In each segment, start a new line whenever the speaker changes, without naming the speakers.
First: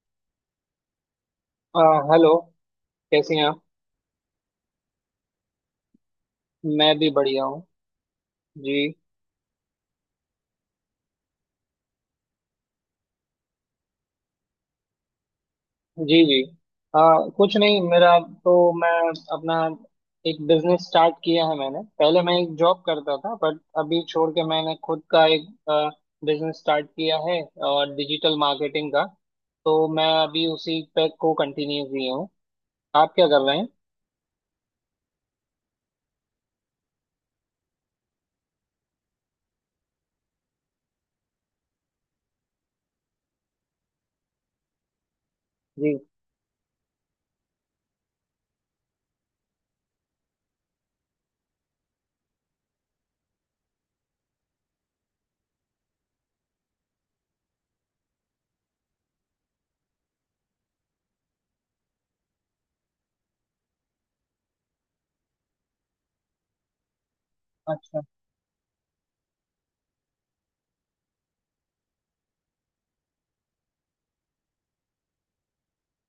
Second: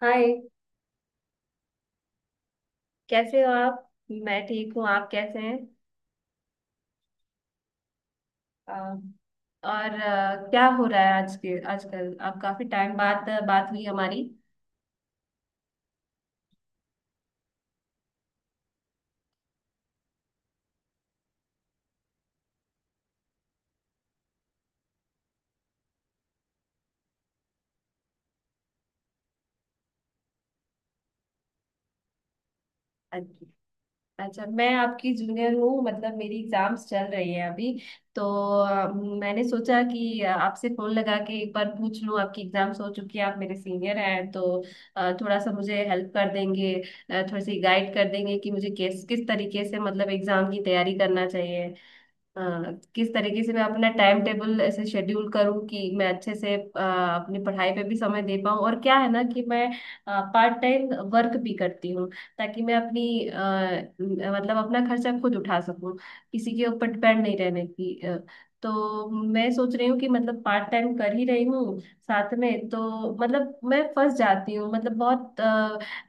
हाय।
आ, हेलो। कैसी
कैसे
हैं
हो
आप?
आप? मैं ठीक हूँ। आप कैसे हैं?
मैं भी बढ़िया हूँ
अ,
जी।
और क्या हो रहा है आज के आजकल? आप काफी टाइम बाद बात हुई हमारी।
जी। आ, कुछ नहीं, मेरा तो मैं अपना एक बिजनेस स्टार्ट किया है। मैंने पहले मैं एक जॉब करता था, बट अभी छोड़ के मैंने खुद का एक बिजनेस स्टार्ट किया है, और डिजिटल मार्केटिंग का। तो मैं अभी उसी पे को कंटिन्यू किया हूँ। आप क्या
अच्छा।
कर रहे हैं?
अच्छा, मैं आपकी जूनियर हूँ, मतलब मेरी एग्जाम्स चल रही है अभी। तो मैंने सोचा कि आपसे फोन लगा के एक बार पूछ लूँ। आपकी एग्जाम्स हो चुकी है, आप मेरे सीनियर हैं, तो थोड़ा सा मुझे
जी।
हेल्प कर देंगे, थोड़ी सी गाइड कर देंगे कि मुझे किस किस तरीके से मतलब एग्जाम की तैयारी करना चाहिए। हाँ, किस तरीके से मैं अपना टाइम टेबल ऐसे शेड्यूल करूँ कि मैं अच्छे से अपनी पढ़ाई पे भी समय दे पाऊँ। और क्या है ना कि मैं पार्ट टाइम वर्क भी करती हूँ ताकि मैं अपनी मतलब अपना खर्चा खुद उठा सकूँ, किसी के ऊपर डिपेंड नहीं रहने की।
अच्छा।
तो मैं सोच रही हूँ कि मतलब पार्ट टाइम कर ही रही हूँ साथ में, तो मतलब मैं फंस जाती हूँ, मतलब बहुत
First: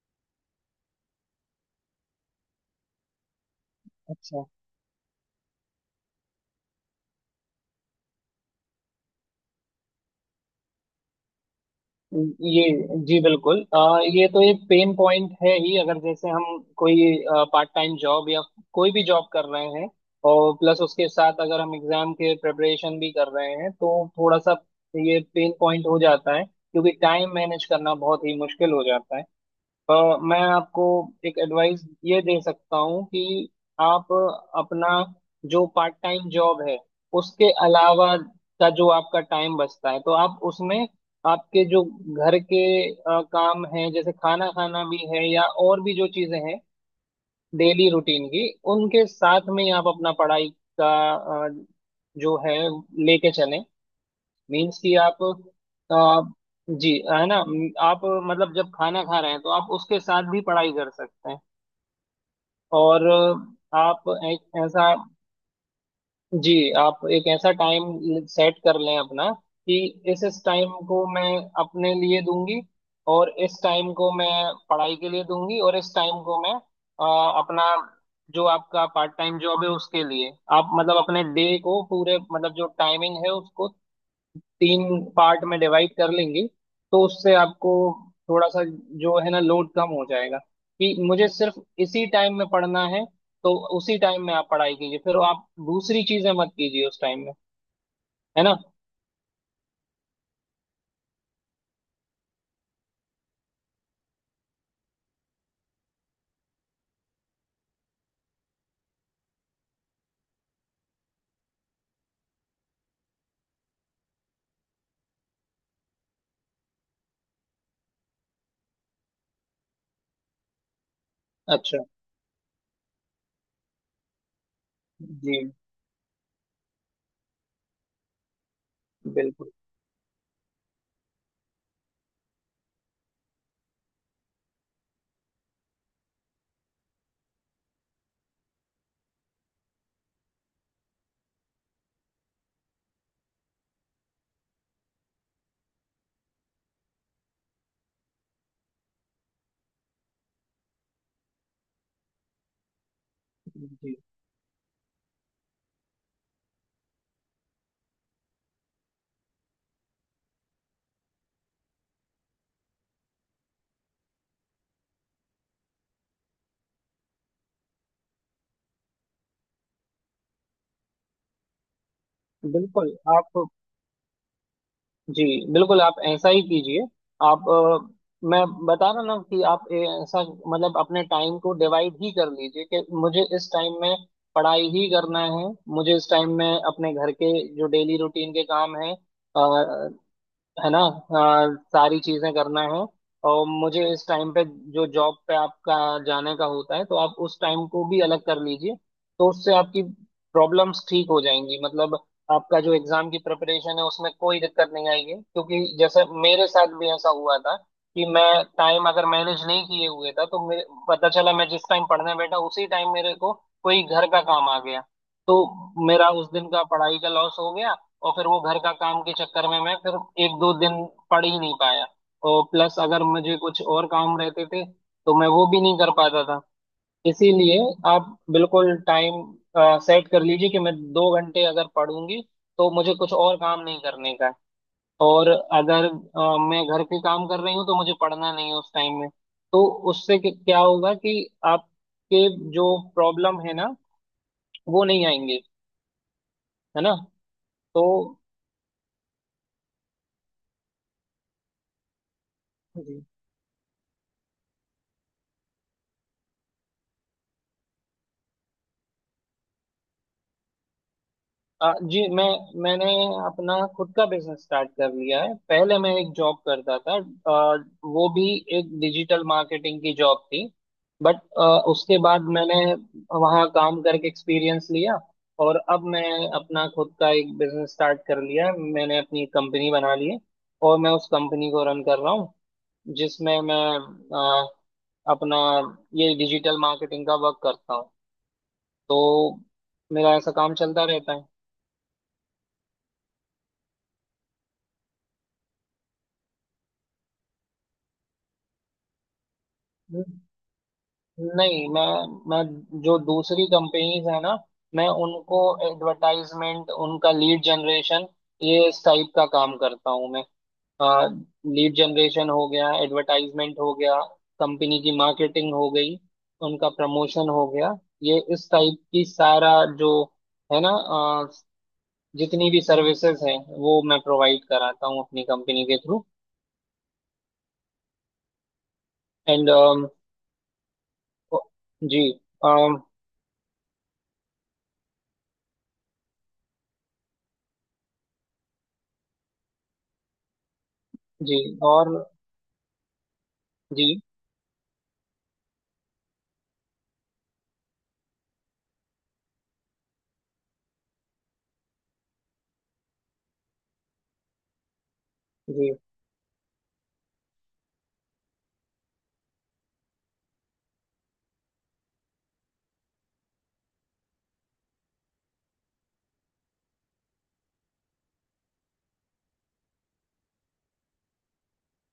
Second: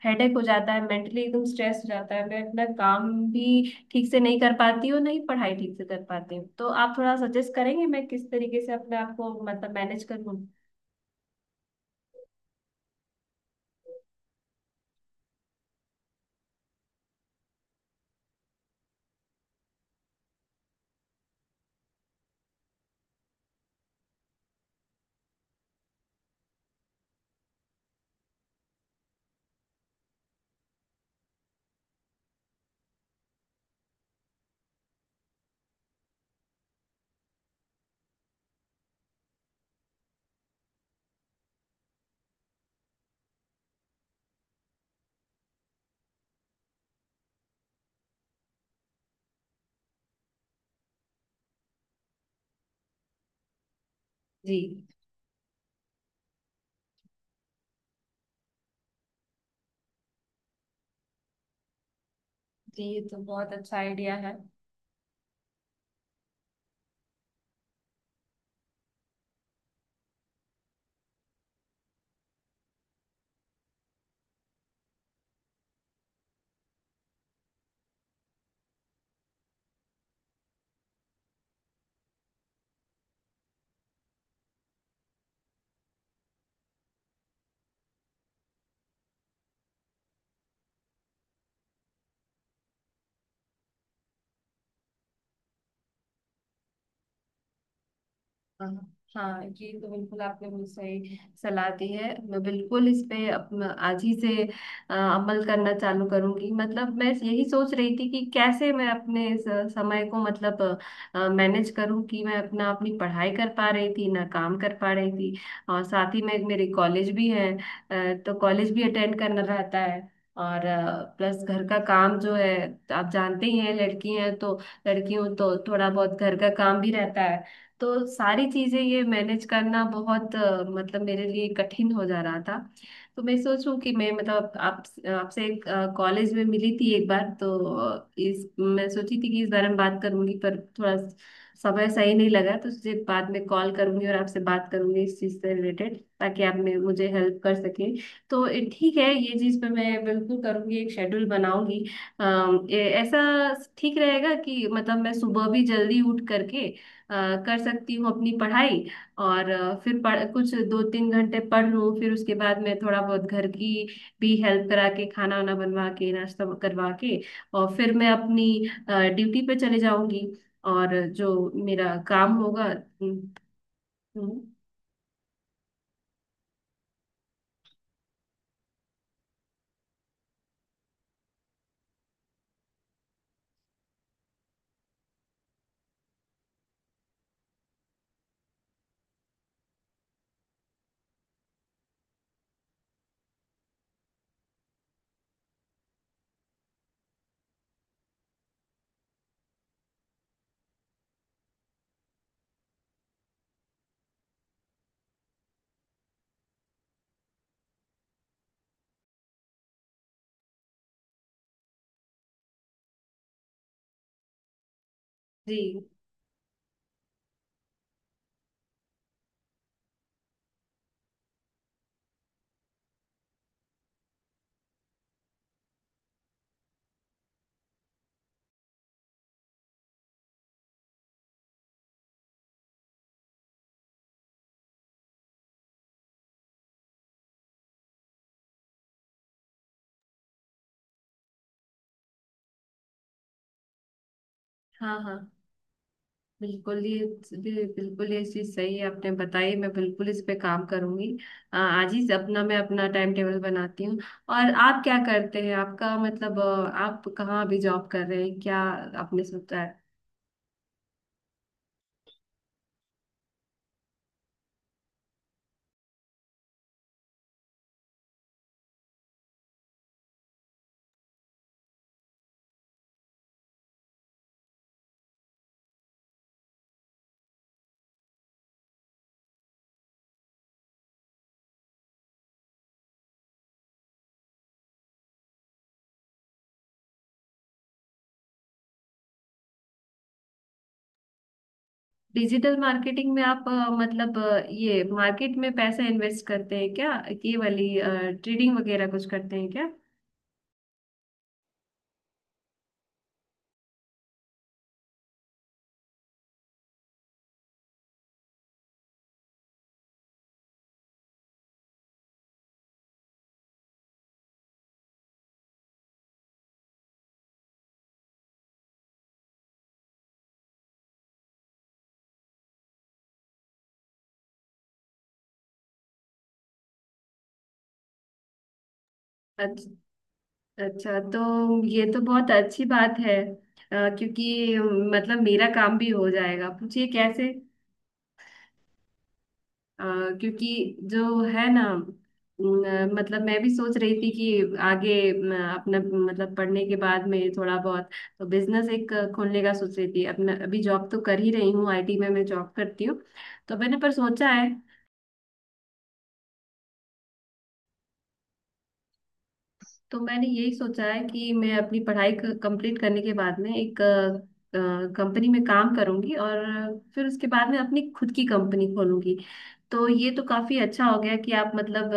हेडेक हो जाता है, मेंटली एकदम स्ट्रेस हो जाता है। मैं अपना काम भी ठीक से नहीं
अच्छा,
कर पाती हूँ, नहीं पढ़ाई ठीक से कर पाती हूँ। तो आप थोड़ा सजेस्ट करेंगे मैं किस तरीके से अपने आप को मतलब मैनेज करूँ।
ये जी बिल्कुल। ये तो एक पेन पॉइंट है ही, अगर जैसे हम कोई पार्ट टाइम जॉब या कोई भी जॉब कर रहे हैं, और प्लस उसके साथ अगर हम एग्जाम के प्रिपरेशन भी कर रहे हैं, तो थोड़ा सा ये पेन पॉइंट हो जाता है, क्योंकि टाइम मैनेज करना बहुत ही मुश्किल हो जाता है। अ, मैं आपको एक एडवाइस ये दे सकता हूँ कि आप अपना जो पार्ट टाइम जॉब है, उसके अलावा का जो आपका टाइम बचता है, तो आप उसमें आपके जो घर के काम हैं, जैसे खाना खाना भी है या और भी जो चीजें हैं डेली रूटीन की, उनके साथ में ही आप अपना पढ़ाई का अ, जो है लेके चलें।
जी।
मीन्स कि आप आ, जी है ना। आप मतलब जब खाना खा रहे हैं, तो आप उसके साथ भी पढ़ाई कर सकते हैं।
जी, ये
और
तो बहुत अच्छा
आप
आइडिया है।
एक जी ऐसा टाइम सेट कर लें अपना कि इस टाइम को मैं अपने लिए दूंगी, और इस टाइम को मैं पढ़ाई के लिए दूंगी, और इस टाइम को मैं अपना जो आपका पार्ट टाइम जॉब है उसके लिए। आप मतलब अपने डे को पूरे, मतलब जो टाइमिंग है उसको तीन पार्ट में डिवाइड कर लेंगे, तो उससे आपको थोड़ा सा जो है ना, लोड कम हो जाएगा कि मुझे सिर्फ इसी टाइम में पढ़ना है। तो उसी टाइम में आप पढ़ाई कीजिए, फिर आप दूसरी चीजें मत कीजिए उस टाइम में। है ना?
हाँ। हाँ, ये तो बिल्कुल आपने मुझे सही सलाह दी है। मैं बिल्कुल इस पे आज ही से अमल करना चालू करूंगी। मतलब मैं यही सोच रही थी कि कैसे मैं अपने इस समय को मतलब मैनेज करूं कि मैं अपना अपनी पढ़ाई कर पा रही थी ना काम कर पा रही थी। और साथ ही में मेरे कॉलेज भी है। तो कॉलेज भी अटेंड करना रहता है। और प्लस घर का
अच्छा
काम जो है, आप जानते ही हैं लड़की हैं तो लड़कियों
जी
तो थोड़ा बहुत घर का काम भी रहता है। तो सारी चीजें ये मैनेज
बिल्कुल।
करना बहुत मतलब मेरे लिए कठिन हो जा रहा था। तो मैं सोचूं कि मैं मतलब आप आपसे कॉलेज में मिली थी एक बार, तो इस मैं सोची थी कि इस बारे में बात करूंगी, पर थोड़ा समय सही नहीं लगा। तो तुझे बाद में कॉल करूंगी और आपसे बात करूंगी इस चीज से रिलेटेड, ताकि आप मुझे हेल्प कर सकें। तो ये ठीक है, ये चीज पे मैं बिल्कुल करूंगी, एक शेड्यूल बनाऊंगी। ये ऐसा
जी
ठीक रहेगा कि मतलब मैं सुबह भी जल्दी उठ करके अ, कर सकती हूँ अपनी पढ़ाई। और फिर पढ़ कुछ दो तीन घंटे पढ़ लूँ, फिर उसके बाद मैं थोड़ा बहुत घर की भी हेल्प करा के, खाना वाना बनवा के, नाश्ता करवा के, और फिर मैं अपनी ड्यूटी पे चले जाऊंगी और जो मेरा काम होगा।
बिल्कुल
हम्म।
आप
हम्म।
जी बिल्कुल, आप ऐसा ही कीजिए। आप मैं बता रहा ना कि आप ऐसा मतलब अपने टाइम को डिवाइड ही कर लीजिए कि मुझे इस टाइम में पढ़ाई ही करना है, मुझे इस टाइम में अपने घर के जो डेली रूटीन के काम है ना, सारी चीजें करना है। और मुझे इस टाइम पे जो जॉब पे आपका जाने का होता है, तो आप उस टाइम को भी अलग कर लीजिए। तो उससे आपकी प्रॉब्लम्स ठीक हो जाएंगी, मतलब आपका जो एग्जाम की प्रिपरेशन है उसमें कोई दिक्कत नहीं आएगी। क्योंकि जैसे मेरे साथ भी ऐसा हुआ था कि मैं टाइम अगर मैनेज नहीं किए हुए था, तो मेरे पता चला मैं जिस टाइम पढ़ने बैठा उसी टाइम मेरे को कोई घर का काम आ गया,
जी।
तो मेरा उस दिन का पढ़ाई का लॉस हो गया। और फिर वो घर का काम के चक्कर में मैं फिर एक दो दिन पढ़ ही नहीं पाया। और प्लस अगर मुझे कुछ और काम रहते थे, तो मैं वो भी नहीं कर पाता था। इसीलिए आप बिल्कुल टाइम सेट कर लीजिए कि मैं दो घंटे अगर पढ़ूंगी, तो मुझे कुछ और काम नहीं करने का है। और अगर मैं घर के काम कर रही हूँ, तो मुझे पढ़ना नहीं है उस टाइम में। तो उससे क्या होगा कि आपके जो प्रॉब्लम है ना, वो
हाँ।
नहीं
हाँ,
आएंगे। है
बिल्कुल ये
ना? तो
बिल्कुल ये चीज सही है आपने बताई। मैं बिल्कुल इस पे काम करूंगी। आज ही अपना मैं अपना
जी।
टाइम टेबल बनाती हूँ। और आप क्या करते हैं? आपका मतलब आप कहाँ अभी जॉब कर रहे हैं क्या? आपने सोचा है?
जी, मैंने अपना खुद का बिजनेस स्टार्ट कर लिया है। पहले मैं एक जॉब करता था, आ, वो भी एक डिजिटल मार्केटिंग की जॉब थी, बट उसके बाद मैंने वहाँ काम करके एक्सपीरियंस लिया, और अब मैं अपना खुद का एक बिजनेस स्टार्ट कर लिया है। मैंने अपनी कंपनी बना ली है, और मैं उस कंपनी को रन कर रहा हूँ, जिसमें मैं आ, अपना ये डिजिटल मार्केटिंग का वर्क करता हूँ। तो मेरा ऐसा काम चलता रहता
डिजिटल मार्केटिंग में आप मतलब ये मार्केट में पैसा इन्वेस्ट करते हैं क्या? ये वाली ट्रेडिंग वगैरह कुछ करते हैं क्या?
है। नहीं, मैं जो दूसरी कंपनीज है ना, मैं उनको एडवर्टाइजमेंट, उनका लीड जनरेशन, ये इस टाइप का काम करता हूँ मैं। लीड जनरेशन हो गया, एडवर्टाइजमेंट हो गया, कंपनी की मार्केटिंग हो गई, उनका प्रमोशन हो गया, ये इस टाइप की सारा जो है ना, जितनी भी सर्विसेज हैं वो मैं प्रोवाइड कराता हूँ अपनी कंपनी के थ्रू। एंड
अच्छा। अच्छा, तो ये तो
जी।
बहुत अच्छी
अम,
बात है। क्योंकि मतलब मेरा काम भी हो जाएगा, पूछिए कैसे। अ, क्योंकि जो
जी।
है ना,
और
न, मतलब मैं भी सोच
जी।
रही थी कि आगे अपना मतलब पढ़ने के बाद में थोड़ा बहुत तो बिजनेस एक खोलने का सोच रही थी अपना। अभी जॉब तो कर ही रही हूँ, आईटी में मैं जॉब करती हूँ। तो मैंने पर सोचा है,
जी।
तो मैंने यही सोचा है कि मैं अपनी पढ़ाई कंप्लीट करने के बाद में एक कंपनी में काम करूंगी और फिर उसके बाद में अपनी खुद की कंपनी खोलूंगी। तो ये तो काफी अच्छा हो गया कि आप मतलब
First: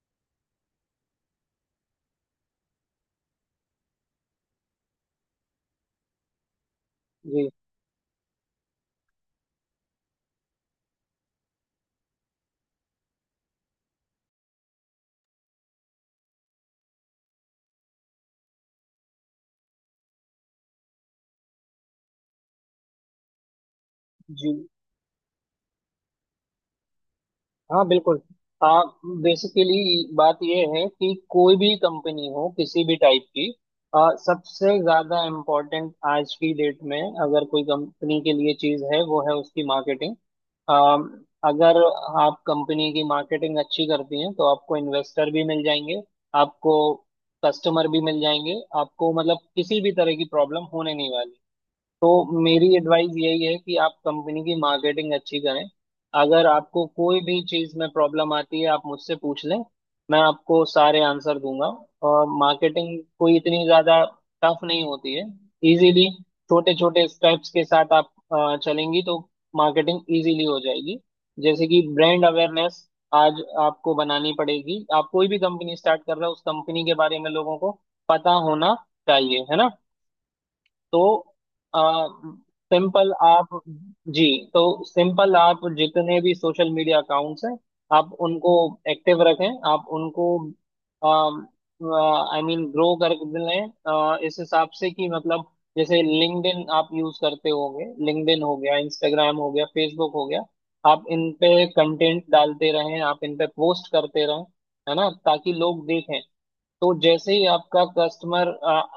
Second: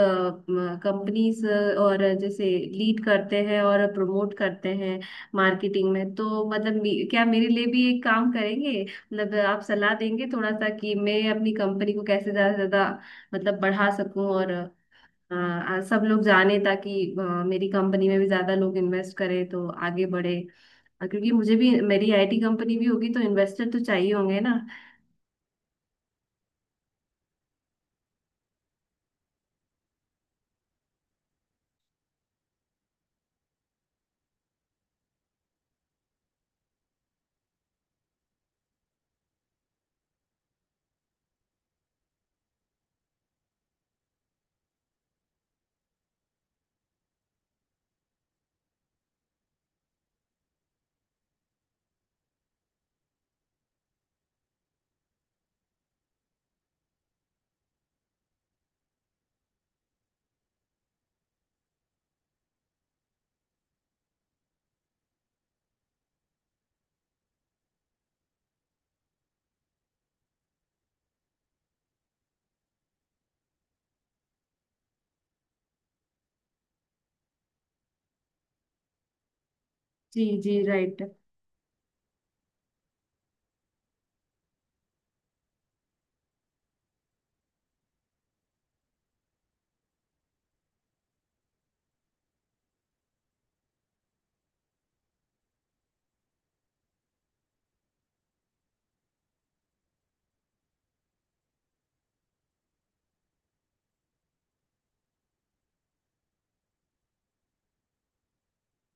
कंपनीज और जैसे लीड करते हैं और प्रमोट करते हैं मार्केटिंग में। तो मतलब क्या
जी
मेरे लिए भी एक काम करेंगे? मतलब आप सलाह देंगे थोड़ा सा कि मैं अपनी कंपनी को कैसे ज्यादा से ज्यादा मतलब बढ़ा सकूं और हाँ, सब लोग जाने ताकि मेरी कंपनी में भी ज्यादा लोग इन्वेस्ट करें तो आगे बढ़े। क्योंकि मुझे भी मेरी आईटी कंपनी भी होगी तो इन्वेस्टर तो चाहिए होंगे
जी।
ना।
हाँ, बिल्कुल। आप बेसिकली बात यह है कि कोई भी कंपनी हो किसी भी टाइप की, सबसे ज्यादा इम्पोर्टेंट आज की डेट में अगर कोई कंपनी के लिए चीज है, वो है उसकी मार्केटिंग। अगर आप कंपनी की मार्केटिंग अच्छी करती हैं, तो आपको इन्वेस्टर भी मिल जाएंगे, आपको कस्टमर भी मिल जाएंगे, आपको मतलब किसी भी तरह की प्रॉब्लम होने नहीं वाली। तो मेरी एडवाइस यही है कि आप कंपनी की मार्केटिंग अच्छी करें। अगर आपको कोई भी चीज़ में प्रॉब्लम आती है, आप मुझसे पूछ लें, मैं आपको सारे आंसर दूंगा। और मार्केटिंग कोई इतनी ज़्यादा टफ नहीं होती है, इजीली छोटे छोटे स्टेप्स के साथ आप चलेंगी तो मार्केटिंग इजीली हो जाएगी। जैसे कि ब्रांड अवेयरनेस आज आपको बनानी पड़ेगी। आप कोई भी कंपनी स्टार्ट कर रहे हो, उस कंपनी के बारे में लोगों को पता होना चाहिए। है ना?
जी जी, राइट।
तो सिंपल आप जी तो सिंपल आप जितने भी सोशल मीडिया अकाउंट्स हैं, आप उनको एक्टिव रखें, आप उनको आई मीन ग्रो कर लें इस हिसाब से कि मतलब जैसे लिंक्डइन आप यूज करते होंगे, लिंक्डइन हो गया, इंस्टाग्राम हो गया, फेसबुक हो गया, आप इन पे कंटेंट डालते रहें, आप इन पे पोस्ट करते रहें, है ना, ताकि लोग देखें। तो जैसे ही आपका कस्टमर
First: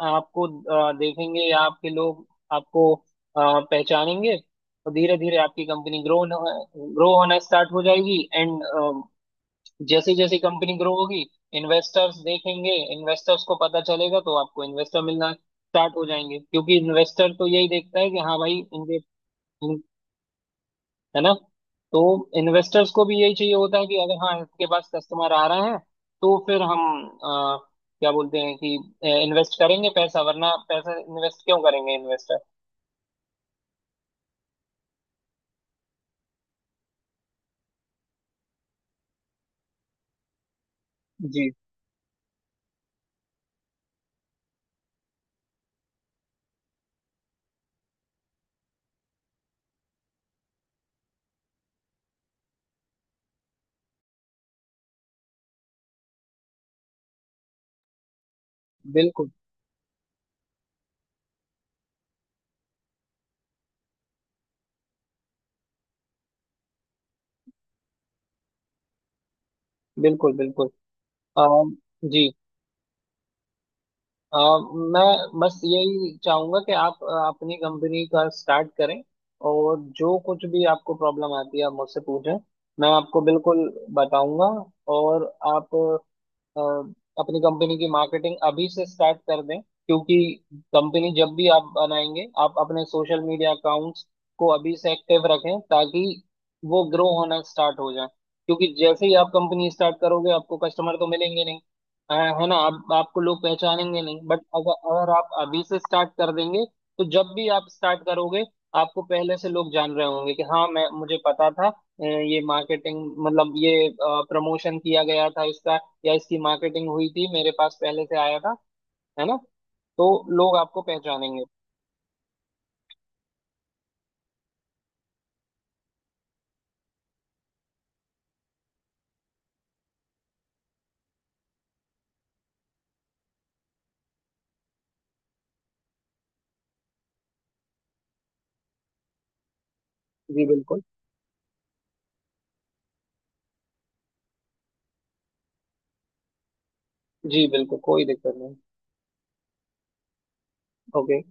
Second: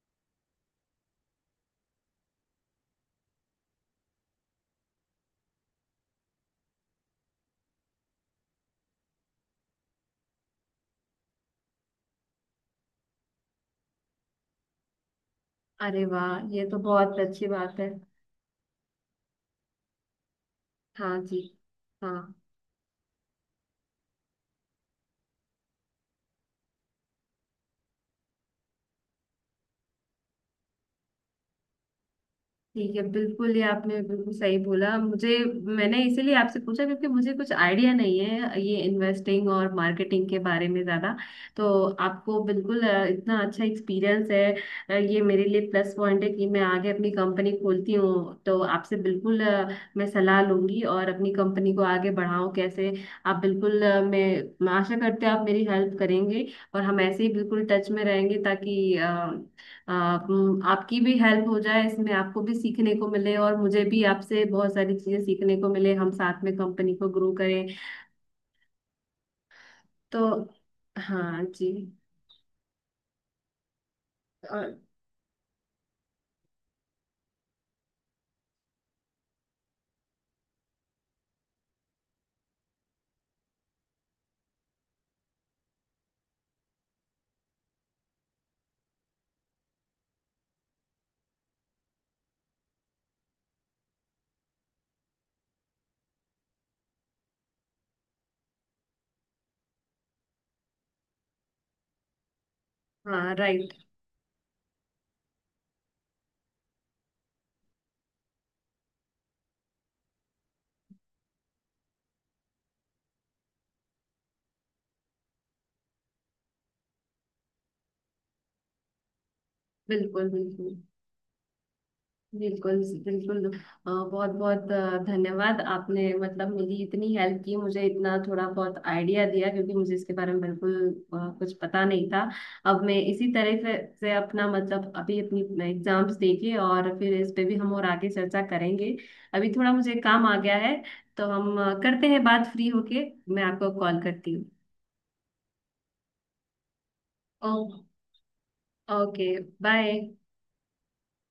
आपको देखेंगे, या आपके लोग आपको पहचानेंगे, तो धीरे धीरे आपकी कंपनी ग्रो ग्रो होना स्टार्ट हो जाएगी। एंड जैसे जैसे कंपनी ग्रो होगी, इन्वेस्टर्स देखेंगे, इन्वेस्टर्स को पता चलेगा, तो आपको इन्वेस्टर मिलना स्टार्ट
अरे
हो जाएंगे।
वाह, ये
क्योंकि
तो बहुत
इन्वेस्टर
अच्छी
तो यही
बात है।
देखता है कि हाँ भाई इनके,
हाँ
है ना,
जी।
तो
हाँ।
इन्वेस्टर्स को भी यही चाहिए होता है कि अगर हाँ इसके पास कस्टमर आ रहा है, तो फिर हम अ, क्या बोलते हैं कि इन्वेस्ट करेंगे पैसा, वरना पैसा इन्वेस्ट क्यों करेंगे इन्वेस्टर।
ठीक है, बिल्कुल ये आपने बिल्कुल सही बोला मुझे। मैंने इसीलिए आपसे पूछा क्योंकि मुझे कुछ आइडिया नहीं है ये इन्वेस्टिंग और मार्केटिंग के बारे में ज़्यादा।
जी
तो आपको बिल्कुल इतना अच्छा एक्सपीरियंस है। ये मेरे लिए प्लस पॉइंट है कि मैं आगे अपनी कंपनी खोलती हूँ तो आपसे बिल्कुल मैं सलाह लूंगी और अपनी कंपनी को आगे बढ़ाऊँ कैसे। आप बिल्कुल मैं आशा करते हैं आप मेरी हेल्प करेंगे और हम ऐसे ही बिल्कुल टच में रहेंगे ताकि
बिल्कुल।
आप आपकी भी हेल्प हो जाए इसमें, आपको भी सीखने को मिले और मुझे भी आपसे बहुत सारी चीजें सीखने को मिले, हम साथ में कंपनी को ग्रो करें। तो
बिल्कुल। बिल्कुल।
हाँ जी।
अम, जी। अम,
और
मैं बस यही चाहूंगा कि आप अपनी कंपनी का स्टार्ट करें, और जो कुछ भी आपको प्रॉब्लम आती है आप मुझसे पूछें, मैं आपको बिल्कुल बताऊंगा। और आप अ, अपनी कंपनी की मार्केटिंग अभी से स्टार्ट कर दें, क्योंकि कंपनी जब भी आप बनाएंगे, आप अपने सोशल मीडिया अकाउंट्स को अभी से एक्टिव रखें, ताकि वो ग्रो होना स्टार्ट हो जाए। क्योंकि जैसे ही आप कंपनी स्टार्ट करोगे आपको कस्टमर तो मिलेंगे नहीं, अ, है ना, आप आपको
हाँ,
लोग
राइट।
पहचानेंगे नहीं, बट अगर अगर आप अभी से स्टार्ट कर देंगे, तो जब भी आप स्टार्ट करोगे आपको पहले से लोग जान रहे होंगे कि हाँ मैं मुझे पता था। ये मार्केटिंग मतलब ये प्रमोशन किया गया था इसका, या इसकी मार्केटिंग हुई थी, मेरे पास पहले से आया था। है ना? तो
बिल्कुल
लोग
बिल्कुल।
आपको पहचानेंगे।
बिल्कुल बिल्कुल। बहुत बहुत धन्यवाद, आपने मतलब मेरी इतनी हेल्प की, मुझे इतना थोड़ा बहुत आइडिया दिया क्योंकि मुझे इसके बारे में बिल्कुल कुछ पता नहीं था। अब मैं इसी तरह से अपना मतलब अभी अपनी एग्जाम्स देके और फिर इस पे भी हम और आगे चर्चा करेंगे। अभी थोड़ा मुझे काम आ
जी
गया
बिल्कुल।
है। तो हम करते हैं बात फ्री होके, मैं आपको कॉल करती हूँ।
जी
ओ-
बिल्कुल, कोई दिक्कत नहीं।
ओके। बाय।
ओके।